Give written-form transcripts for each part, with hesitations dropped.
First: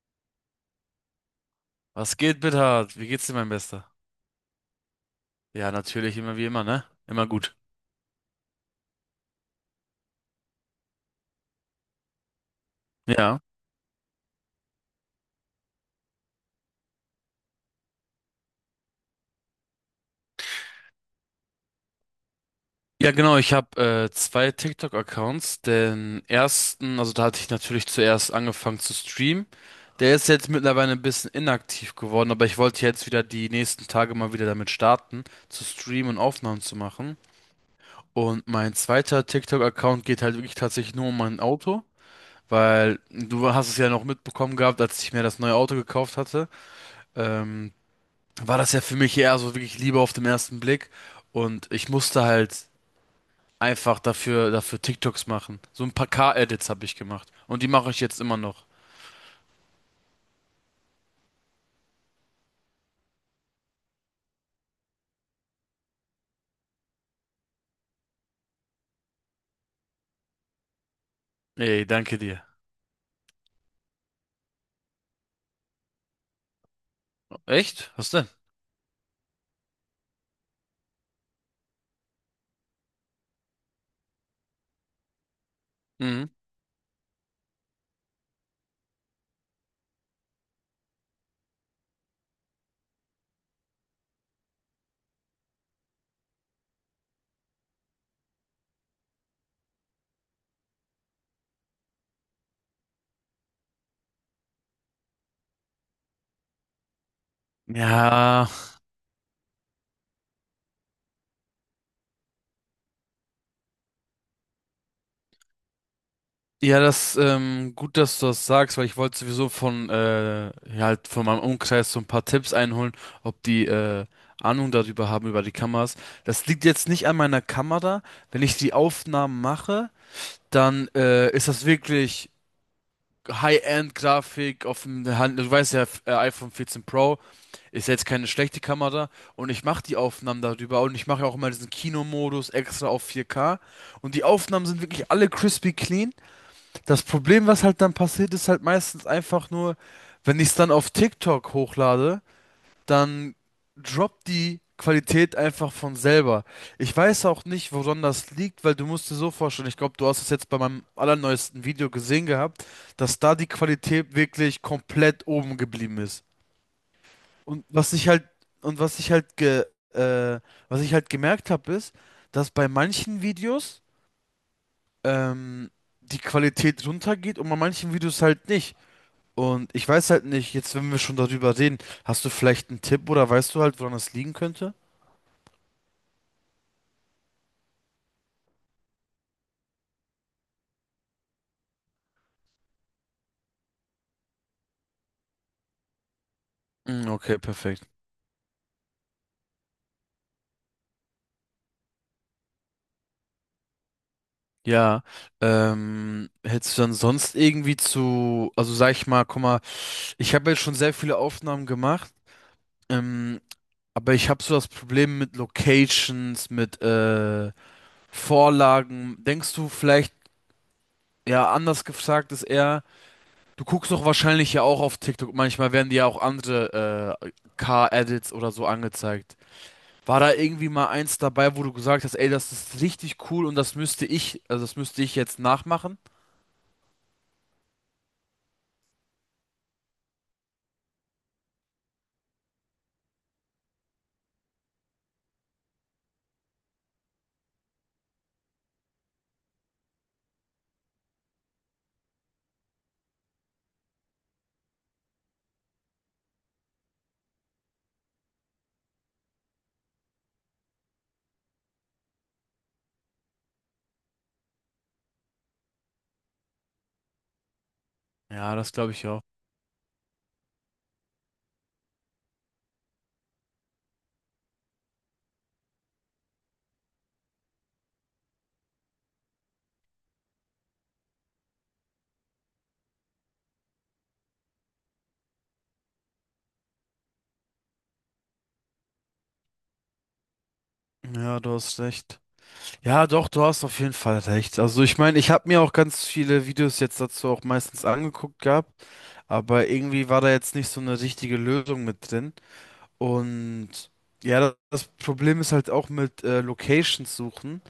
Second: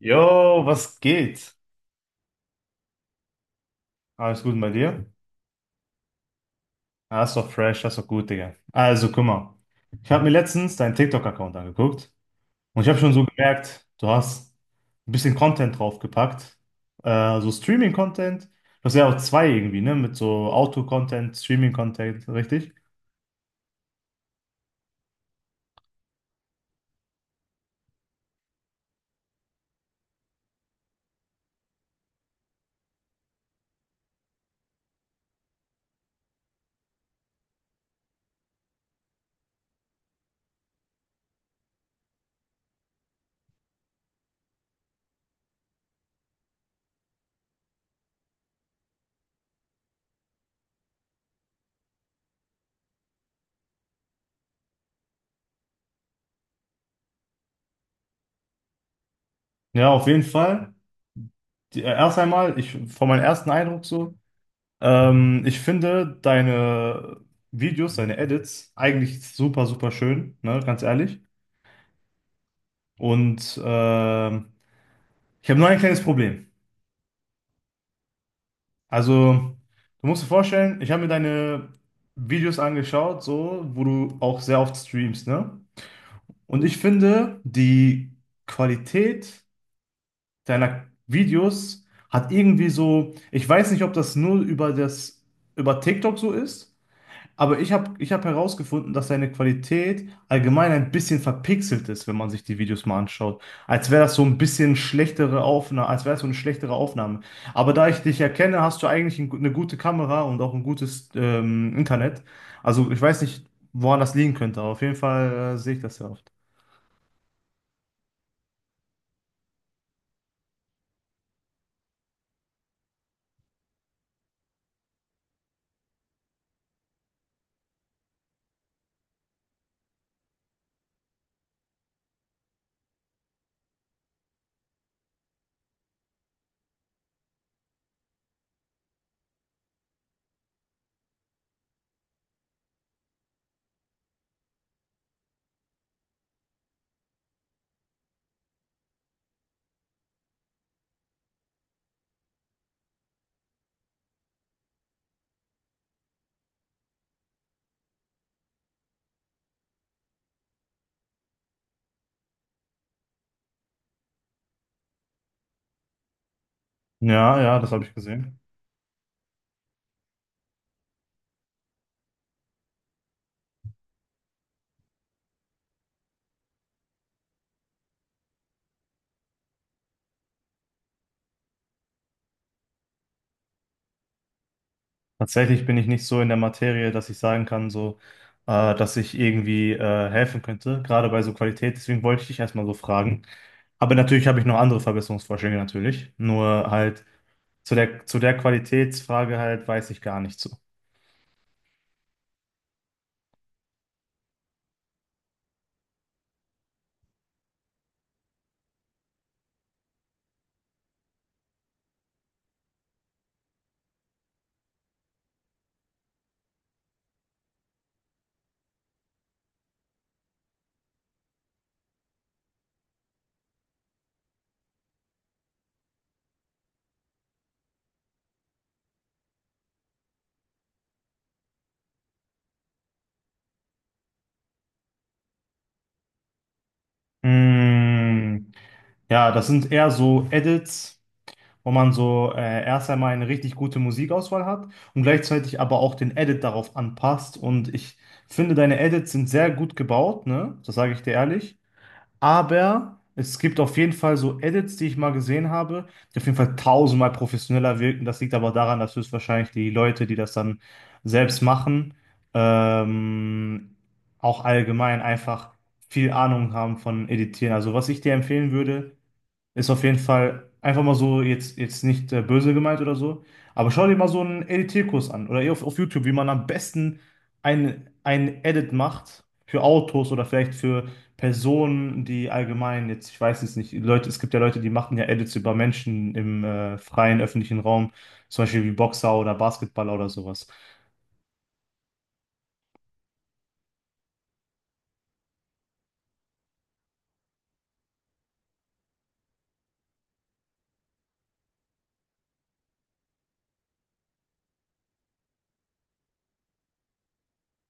Jo, was geht? Was geht, Bithard? Wie geht's dir, mein Bester? Alles gut bei dir? Ja, natürlich, immer wie immer, ne? Ah, Immer ist doch gut. fresh, das ist doch gut, Digga. Also, guck mal. Ich habe mir letztens deinen TikTok-Account angeguckt und ich habe schon so Ja. gemerkt, du hast ein bisschen Content draufgepackt. So Streaming-Content. Du hast ja auch zwei irgendwie, ne? Mit so Auto-Content, Streaming-Content, richtig? Ja, genau, ich habe zwei TikTok-Accounts. Den ersten, also da hatte ich natürlich zuerst angefangen zu streamen. Der ist jetzt mittlerweile ein bisschen inaktiv geworden, aber ich wollte jetzt wieder die nächsten Tage mal wieder damit starten, zu streamen und Aufnahmen zu machen. Und mein zweiter TikTok-Account geht halt wirklich tatsächlich nur um mein Auto, weil du hast es ja noch mitbekommen gehabt, als ich mir das neue Auto gekauft hatte. Ähm, war das ja für mich eher so wirklich Liebe auf den ersten Blick. Und ich musste halt einfach dafür TikToks machen. So ein paar K-Edits habe ich gemacht. Und die mache ich jetzt immer noch. Ja, auf jeden Fall. Erst einmal, ich, von meinem ersten Eindruck so, ich finde deine Videos, deine Edits eigentlich super, super schön, ne? Ganz ehrlich. Ey, danke dir. Und ich habe nur ein kleines Problem. Echt? Was denn? Also, du musst dir vorstellen, ich habe mir deine Videos angeschaut, so, wo du auch sehr oft streamst, ne? Mhm. Und ich finde, die Qualität deiner Videos hat irgendwie so, ich weiß nicht, ob das nur über TikTok so ist. Aber ich hab herausgefunden, dass seine Qualität allgemein ein bisschen verpixelt ist, wenn man sich die Videos mal anschaut. Als wäre das so ein bisschen schlechtere Aufnahme, als wäre es so eine schlechtere Aufnahme. Aber da ich dich Ja, erkenne, hast du eigentlich eine gute Kamera und auch ein gutes Internet. Also ich weiß nicht, woran das liegen könnte, aber auf jeden Fall sehe ich das ja oft. ja, gut, dass du das sagst, weil ich wollte sowieso halt von meinem Umkreis so ein paar Tipps einholen, ob die Ahnung darüber haben, über die Kameras. Das liegt jetzt nicht an meiner Kamera. Wenn ich die Aufnahmen mache, dann ist das wirklich High-End-Grafik auf dem Hand. Du weißt ja, iPhone 14 Pro ist jetzt keine schlechte Kamera und ich mache die Aufnahmen darüber und ich mache auch immer diesen Kinomodus extra auf 4K und die Aufnahmen sind wirklich alle crispy clean. Das Problem, was halt dann passiert, ist halt meistens einfach nur, wenn ich es dann auf TikTok hochlade, dann droppt die Qualität einfach von selber. Ich weiß auch nicht, woran das liegt, weil du musst dir so vorstellen, ich glaube, du hast es jetzt bei meinem allerneuesten Video gesehen gehabt, dass da die Qualität wirklich komplett oben geblieben ist. Ja, ja, Und das habe was ich ich halt, gesehen. und was ich halt ge, äh, Was ich halt gemerkt habe, ist, dass bei manchen Videos ähm, die Qualität runtergeht und bei manchen Videos halt nicht. Und ich weiß halt nicht, jetzt wenn wir schon darüber reden, hast du vielleicht einen Tipp oder weißt du halt, woran das liegen könnte? Tatsächlich bin ich nicht so in der Materie, dass ich sagen kann, so, dass ich irgendwie helfen könnte, gerade bei so Qualität. Deswegen wollte ich dich erstmal so fragen. Aber natürlich habe ich noch andere Verbesserungsvorschläge natürlich. Nur halt Mm. Okay, zu perfekt. der, zu der Qualitätsfrage halt weiß ich gar nicht so. Ja, hättest du dann sonst irgendwie zu, also sag ich mal, guck mal, ich habe jetzt schon sehr viele Aufnahmen gemacht, ähm, aber ich habe so das Problem mit Locations, mit Vorlagen. Denkst du vielleicht, ja, anders gefragt ist eher, du guckst doch wahrscheinlich ja auch auf TikTok, manchmal werden dir ja auch andere Car-Edits oder so angezeigt. War da irgendwie mal eins dabei, wo du gesagt hast, ey, das ist richtig cool und das müsste ich jetzt nachmachen? Mm, ja, das sind eher so Edits, wo man so erst einmal eine richtig gute Musikauswahl hat und gleichzeitig aber auch den Edit darauf anpasst. Und ich finde, deine Edits sind sehr gut gebaut, ne? Das sage ich dir ehrlich. Aber es gibt auf jeden Fall so Edits, die ich mal gesehen habe, die auf jeden Fall tausendmal professioneller wirken. Das liegt aber daran, dass höchstwahrscheinlich die Leute, die das dann selbst machen, ähm, auch allgemein einfach viel Ahnung haben von Editieren. Also was ich dir empfehlen Ja, das glaube würde, ich auch. ist auf jeden Fall einfach mal so jetzt nicht böse gemeint oder so. Aber schau dir mal so einen Editierkurs an oder eher auf YouTube, wie man am besten ein Edit macht für Autos oder vielleicht für Personen, die allgemein jetzt, ich weiß es nicht, Leute, es gibt ja Leute, die machen ja Edits über Menschen im freien öffentlichen Raum, zum Beispiel wie Boxer oder Basketballer oder sowas. Ja, du hast recht. Ja, doch, du hast auf jeden Fall recht. Also ich meine, ich habe mir auch ganz viele Videos jetzt dazu auch meistens angeguckt gehabt, aber irgendwie war da jetzt nicht so eine richtige Lösung mit drin. Und ja, das Problem ist halt auch mit Locations suchen,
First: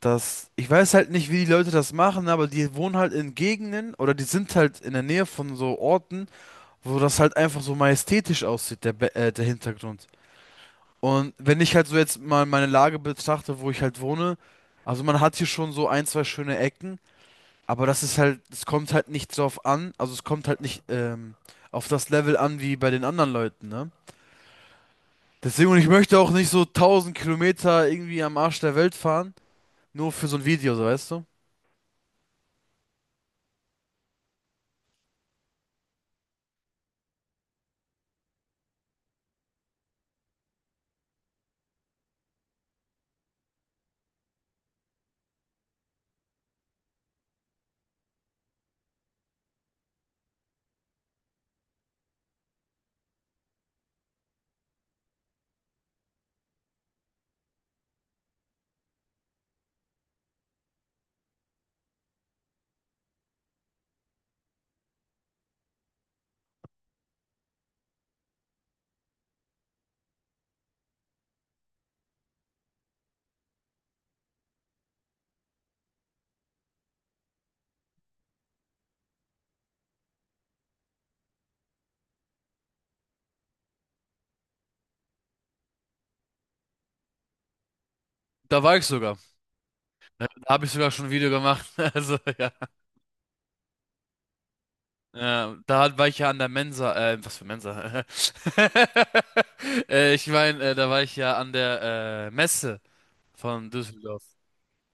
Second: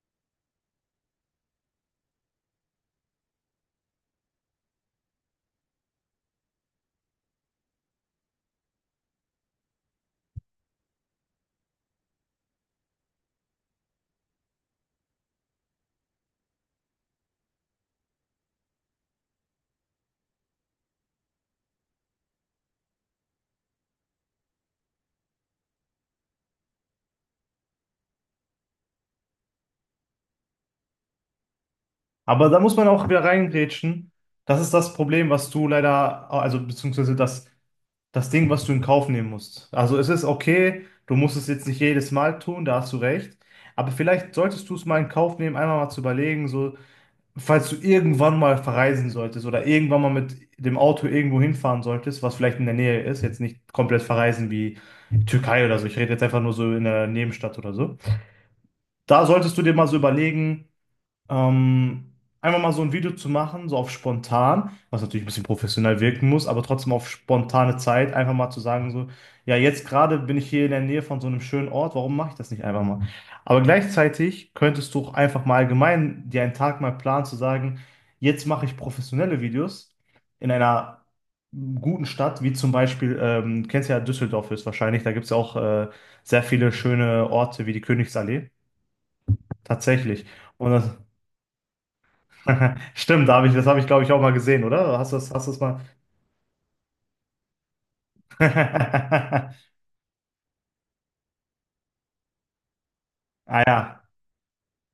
dass ich weiß halt nicht, wie die Leute das machen, aber die wohnen halt in Gegenden oder die sind halt in der Nähe von so Orten, wo das halt einfach so majestätisch aussieht, der Hintergrund. Und wenn ich halt so jetzt mal meine Lage betrachte, wo ich halt wohne, also man hat hier schon so ein, zwei schöne Ecken, aber es kommt halt nicht drauf an, also es kommt halt nicht auf das Level an wie bei den anderen Leuten, ne? Deswegen, und ich möchte auch nicht so 1000 Kilometer irgendwie am Arsch der Welt fahren, nur für so ein Video, so weißt du? Aber da muss man auch wieder reingrätschen. Das ist das Problem, was du leider, also beziehungsweise das Ding, was du in Kauf nehmen musst. Also es ist okay, du musst es jetzt nicht jedes Mal tun, da hast du recht. Aber vielleicht solltest du es mal in Kauf nehmen, einmal mal zu überlegen, so, falls du irgendwann mal verreisen solltest oder irgendwann mal mit dem Auto irgendwo hinfahren solltest, was vielleicht in der Nähe ist, jetzt nicht komplett verreisen wie Türkei oder so. Ich rede jetzt einfach nur so in der Nebenstadt oder so. Da solltest du dir mal so überlegen, ähm, einfach mal so ein Video zu machen, so auf spontan, was natürlich ein bisschen professionell wirken muss, aber trotzdem auf spontane Zeit, einfach mal zu sagen, so, ja, jetzt gerade bin ich hier in der Nähe von so einem schönen Ort, warum mache ich das nicht einfach mal? Aber gleichzeitig könntest du auch einfach mal allgemein dir einen Tag mal planen, zu sagen, jetzt mache ich professionelle Videos in einer guten Stadt, wie zum Beispiel, kennst ja Düsseldorf ist wahrscheinlich, da gibt es ja auch sehr viele schöne Orte wie die Königsallee. Da war ich sogar. Tatsächlich. Da habe Und ich sogar das, schon ein Video gemacht. Also ja. Stimmt, das habe ich, glaube ich, auch mal gesehen, oder? Hast du Ja das mal? War ich ja an der Mensa. Was für Mensa? Ich meine, da war ich ja an der Messe. Ah Von ja, Düsseldorf.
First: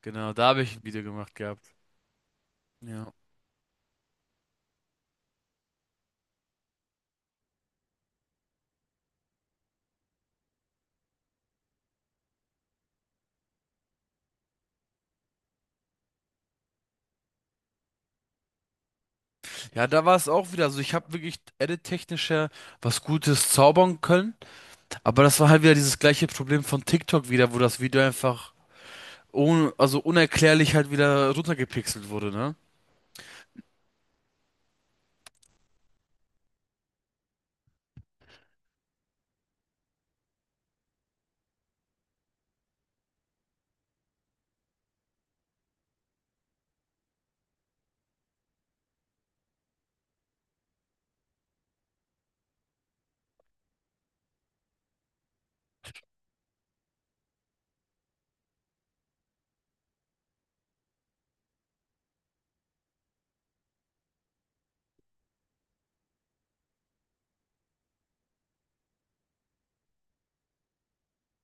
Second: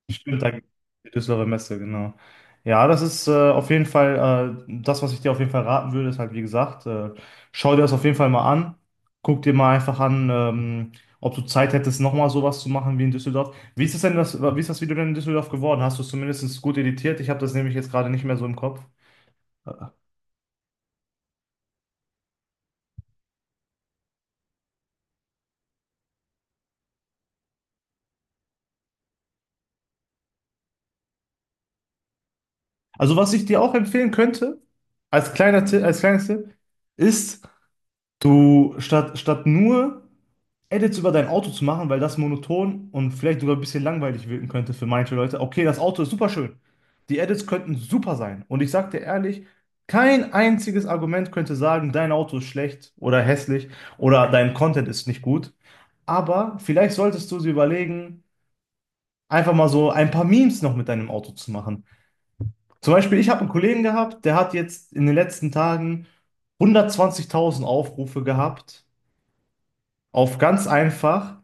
Genau, stimmt, da da habe gibt ich ein Video die gemacht Düsseldorfer gehabt. Messe, genau. Ja, das Ja. ist auf jeden Fall, das, was ich dir auf jeden Fall raten würde, ist halt, wie gesagt, schau dir das auf jeden Fall mal an. Guck dir mal einfach an, ob du Zeit hättest, nochmal sowas zu machen wie in Düsseldorf. Wie ist das Video denn in Düsseldorf geworden? Hast du es zumindest gut editiert? Ich habe das nämlich jetzt gerade nicht mehr so im Kopf. Äh, Ja, da war es auch wieder. Also ich habe wirklich edit-technisch ja was Gutes zaubern können. Aber das war halt wieder dieses gleiche Problem von TikTok wieder, wo das Video einfach un also unerklärlich halt wieder runtergepixelt wurde, ne? Also, was ich dir auch empfehlen könnte, als kleiner Tipp, als kleines Tipp, ist du, statt nur Edits über dein Auto zu machen, weil das monoton und vielleicht sogar ein bisschen langweilig wirken könnte für manche Leute. Okay, das Auto ist super schön. Die Edits könnten super sein. Und ich sag dir ehrlich, kein einziges Argument könnte sagen, dein Auto ist schlecht oder hässlich oder dein Content ist nicht gut. Aber vielleicht solltest du sie überlegen, einfach mal so ein paar Memes noch mit deinem Auto zu machen. Zum Beispiel, ich habe einen Kollegen gehabt, der hat jetzt in den letzten Tagen 120.000 Aufrufe gehabt auf ganz einfach,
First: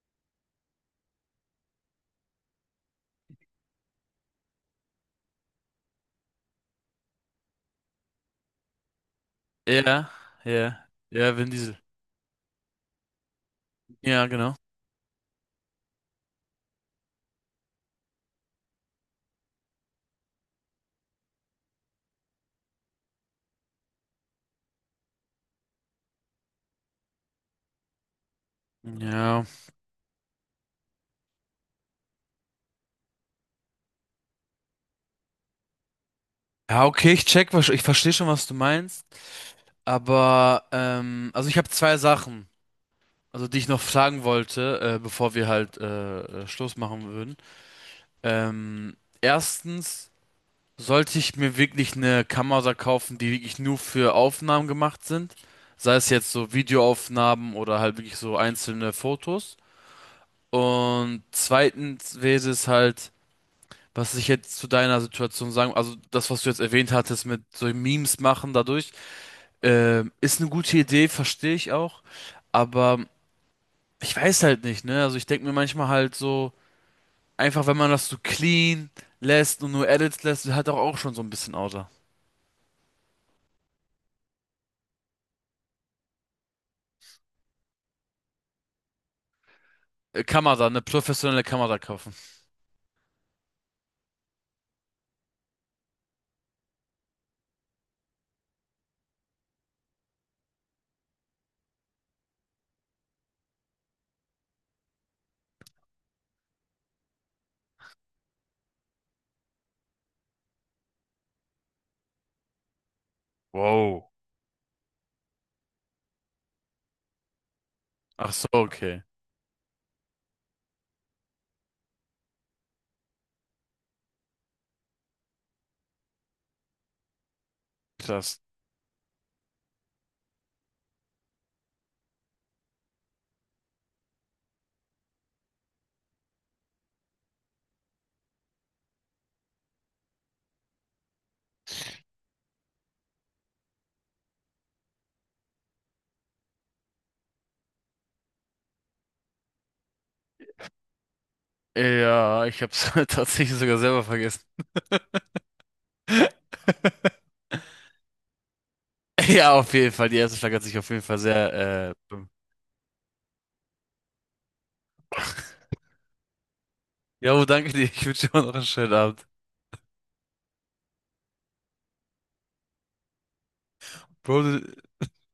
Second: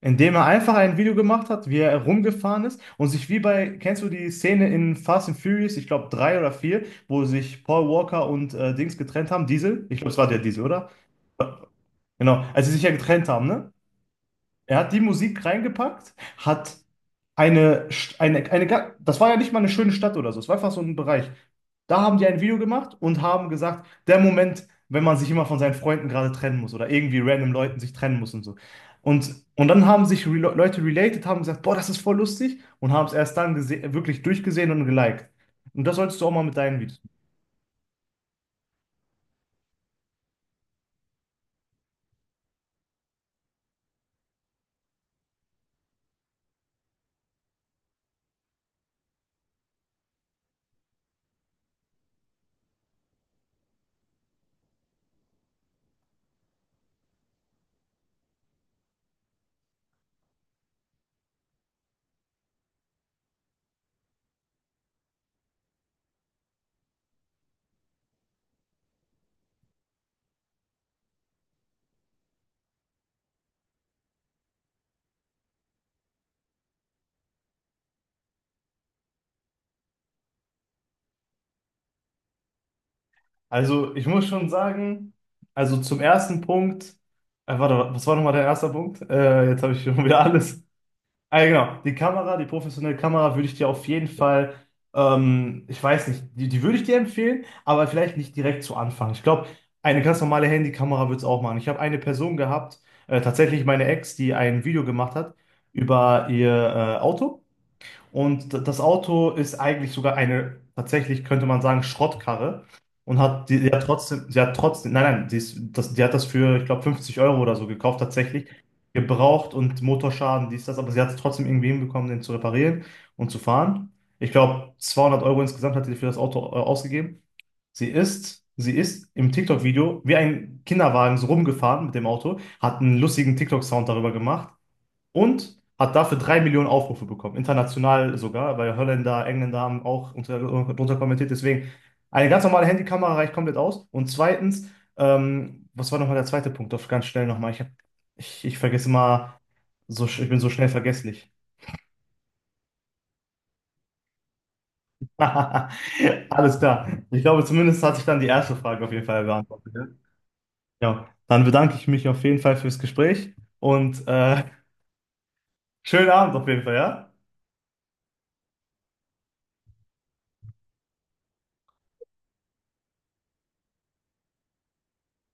indem er einfach ein Video gemacht hat, wie er rumgefahren ist und sich wie bei, kennst du die Szene in Fast and Furious, ich glaube drei oder vier, wo sich Paul Walker und Dings getrennt haben, Diesel? Ich Ja, glaube, es war der Diesel, ja. oder? Ja, Vin Diesel. Genau, als sie sich ja getrennt haben, ne? Ja, genau. Er hat die Musik reingepackt, hat eine, St- eine, ga- das war ja nicht mal eine schöne Stadt oder so, es war einfach so ein Bereich. Da haben die ein Video gemacht und haben gesagt, der Moment, wenn man sich immer von seinen Freunden gerade trennen muss oder irgendwie random Leuten sich trennen muss und so. Und, Ja. und dann haben sich Leute related, haben gesagt, boah, das ist voll lustig und haben es erst dann wirklich durchgesehen und geliked. Und das solltest du auch mal mit deinen Ja, Videos machen. okay, ich check, ich verstehe schon, was du meinst. Aber, also ich habe zwei Sachen, also die ich noch fragen wollte, bevor wir halt Schluss machen würden. Erstens, sollte ich mir wirklich eine Kamera kaufen, die wirklich nur für Aufnahmen gemacht sind? Sei es jetzt so Videoaufnahmen oder halt wirklich so einzelne Fotos. Und zweitens wäre es halt, was ich jetzt zu deiner Situation sagen, also das, was du jetzt erwähnt hattest mit so Memes machen dadurch, ist eine gute Idee, verstehe ich auch. Aber ich weiß halt nicht, ne? Also ich denke mir manchmal halt so, einfach, wenn man das so clean lässt und nur Edits lässt, hat auch schon so ein bisschen Auto. Also ich muss schon sagen, also zum ersten Punkt, warte, was war nochmal der erste Punkt? Jetzt habe ich schon wieder alles. Kamera, eine Ah, professionelle ja, Kamera genau. Die kaufen. Kamera, die professionelle Kamera würde ich dir auf jeden Fall, ich weiß nicht, die würde ich dir empfehlen, aber vielleicht nicht direkt zu Anfang. Ich glaube, eine ganz normale Handykamera würde es auch machen. Ich habe eine Person gehabt, tatsächlich meine Ex, die ein Video gemacht hat über ihr Auto. Und das Auto ist eigentlich sogar eine, tatsächlich könnte man sagen, Schrottkarre. Und hat die hat Wow. trotzdem, sie hat trotzdem, nein, nein, die, ist, das, die hat das für, ich glaube, 50 Euro oder so gekauft, Ach so, tatsächlich. okay. Gebraucht und Motorschaden, dies, das, aber sie hat es trotzdem irgendwie hinbekommen, den zu reparieren und zu fahren. Ich glaube, 200 Euro insgesamt hat sie für das Auto ausgegeben. Sie Krass. ist, sie ist im TikTok-Video wie ein Kinderwagen so rumgefahren mit dem Auto, hat einen lustigen TikTok-Sound darüber gemacht und hat dafür drei Millionen Aufrufe bekommen, international sogar, weil Holländer, Engländer haben auch drunter kommentiert. Deswegen, eine ganz normale Handykamera reicht komplett aus. Und zweitens, was war nochmal der zweite Punkt? Doch ganz schnell nochmal. Ich vergesse mal, so, ich bin so schnell vergesslich. Ja, ich hab's tatsächlich sogar selber vergessen. Alles klar. Ich glaube, zumindest hat sich dann die erste Frage auf jeden Fall Ja, beantwortet. auf Ja, jeden Fall. Die erste Frage hat sich auf jeden ja, Fall dann bedanke ich sehr, mich auf jeden Fall fürs Gespräch und schönen Abend auf jeden Fall, ja? ja, danke dir. Ich wünsche dir noch einen schönen Abend. Bro,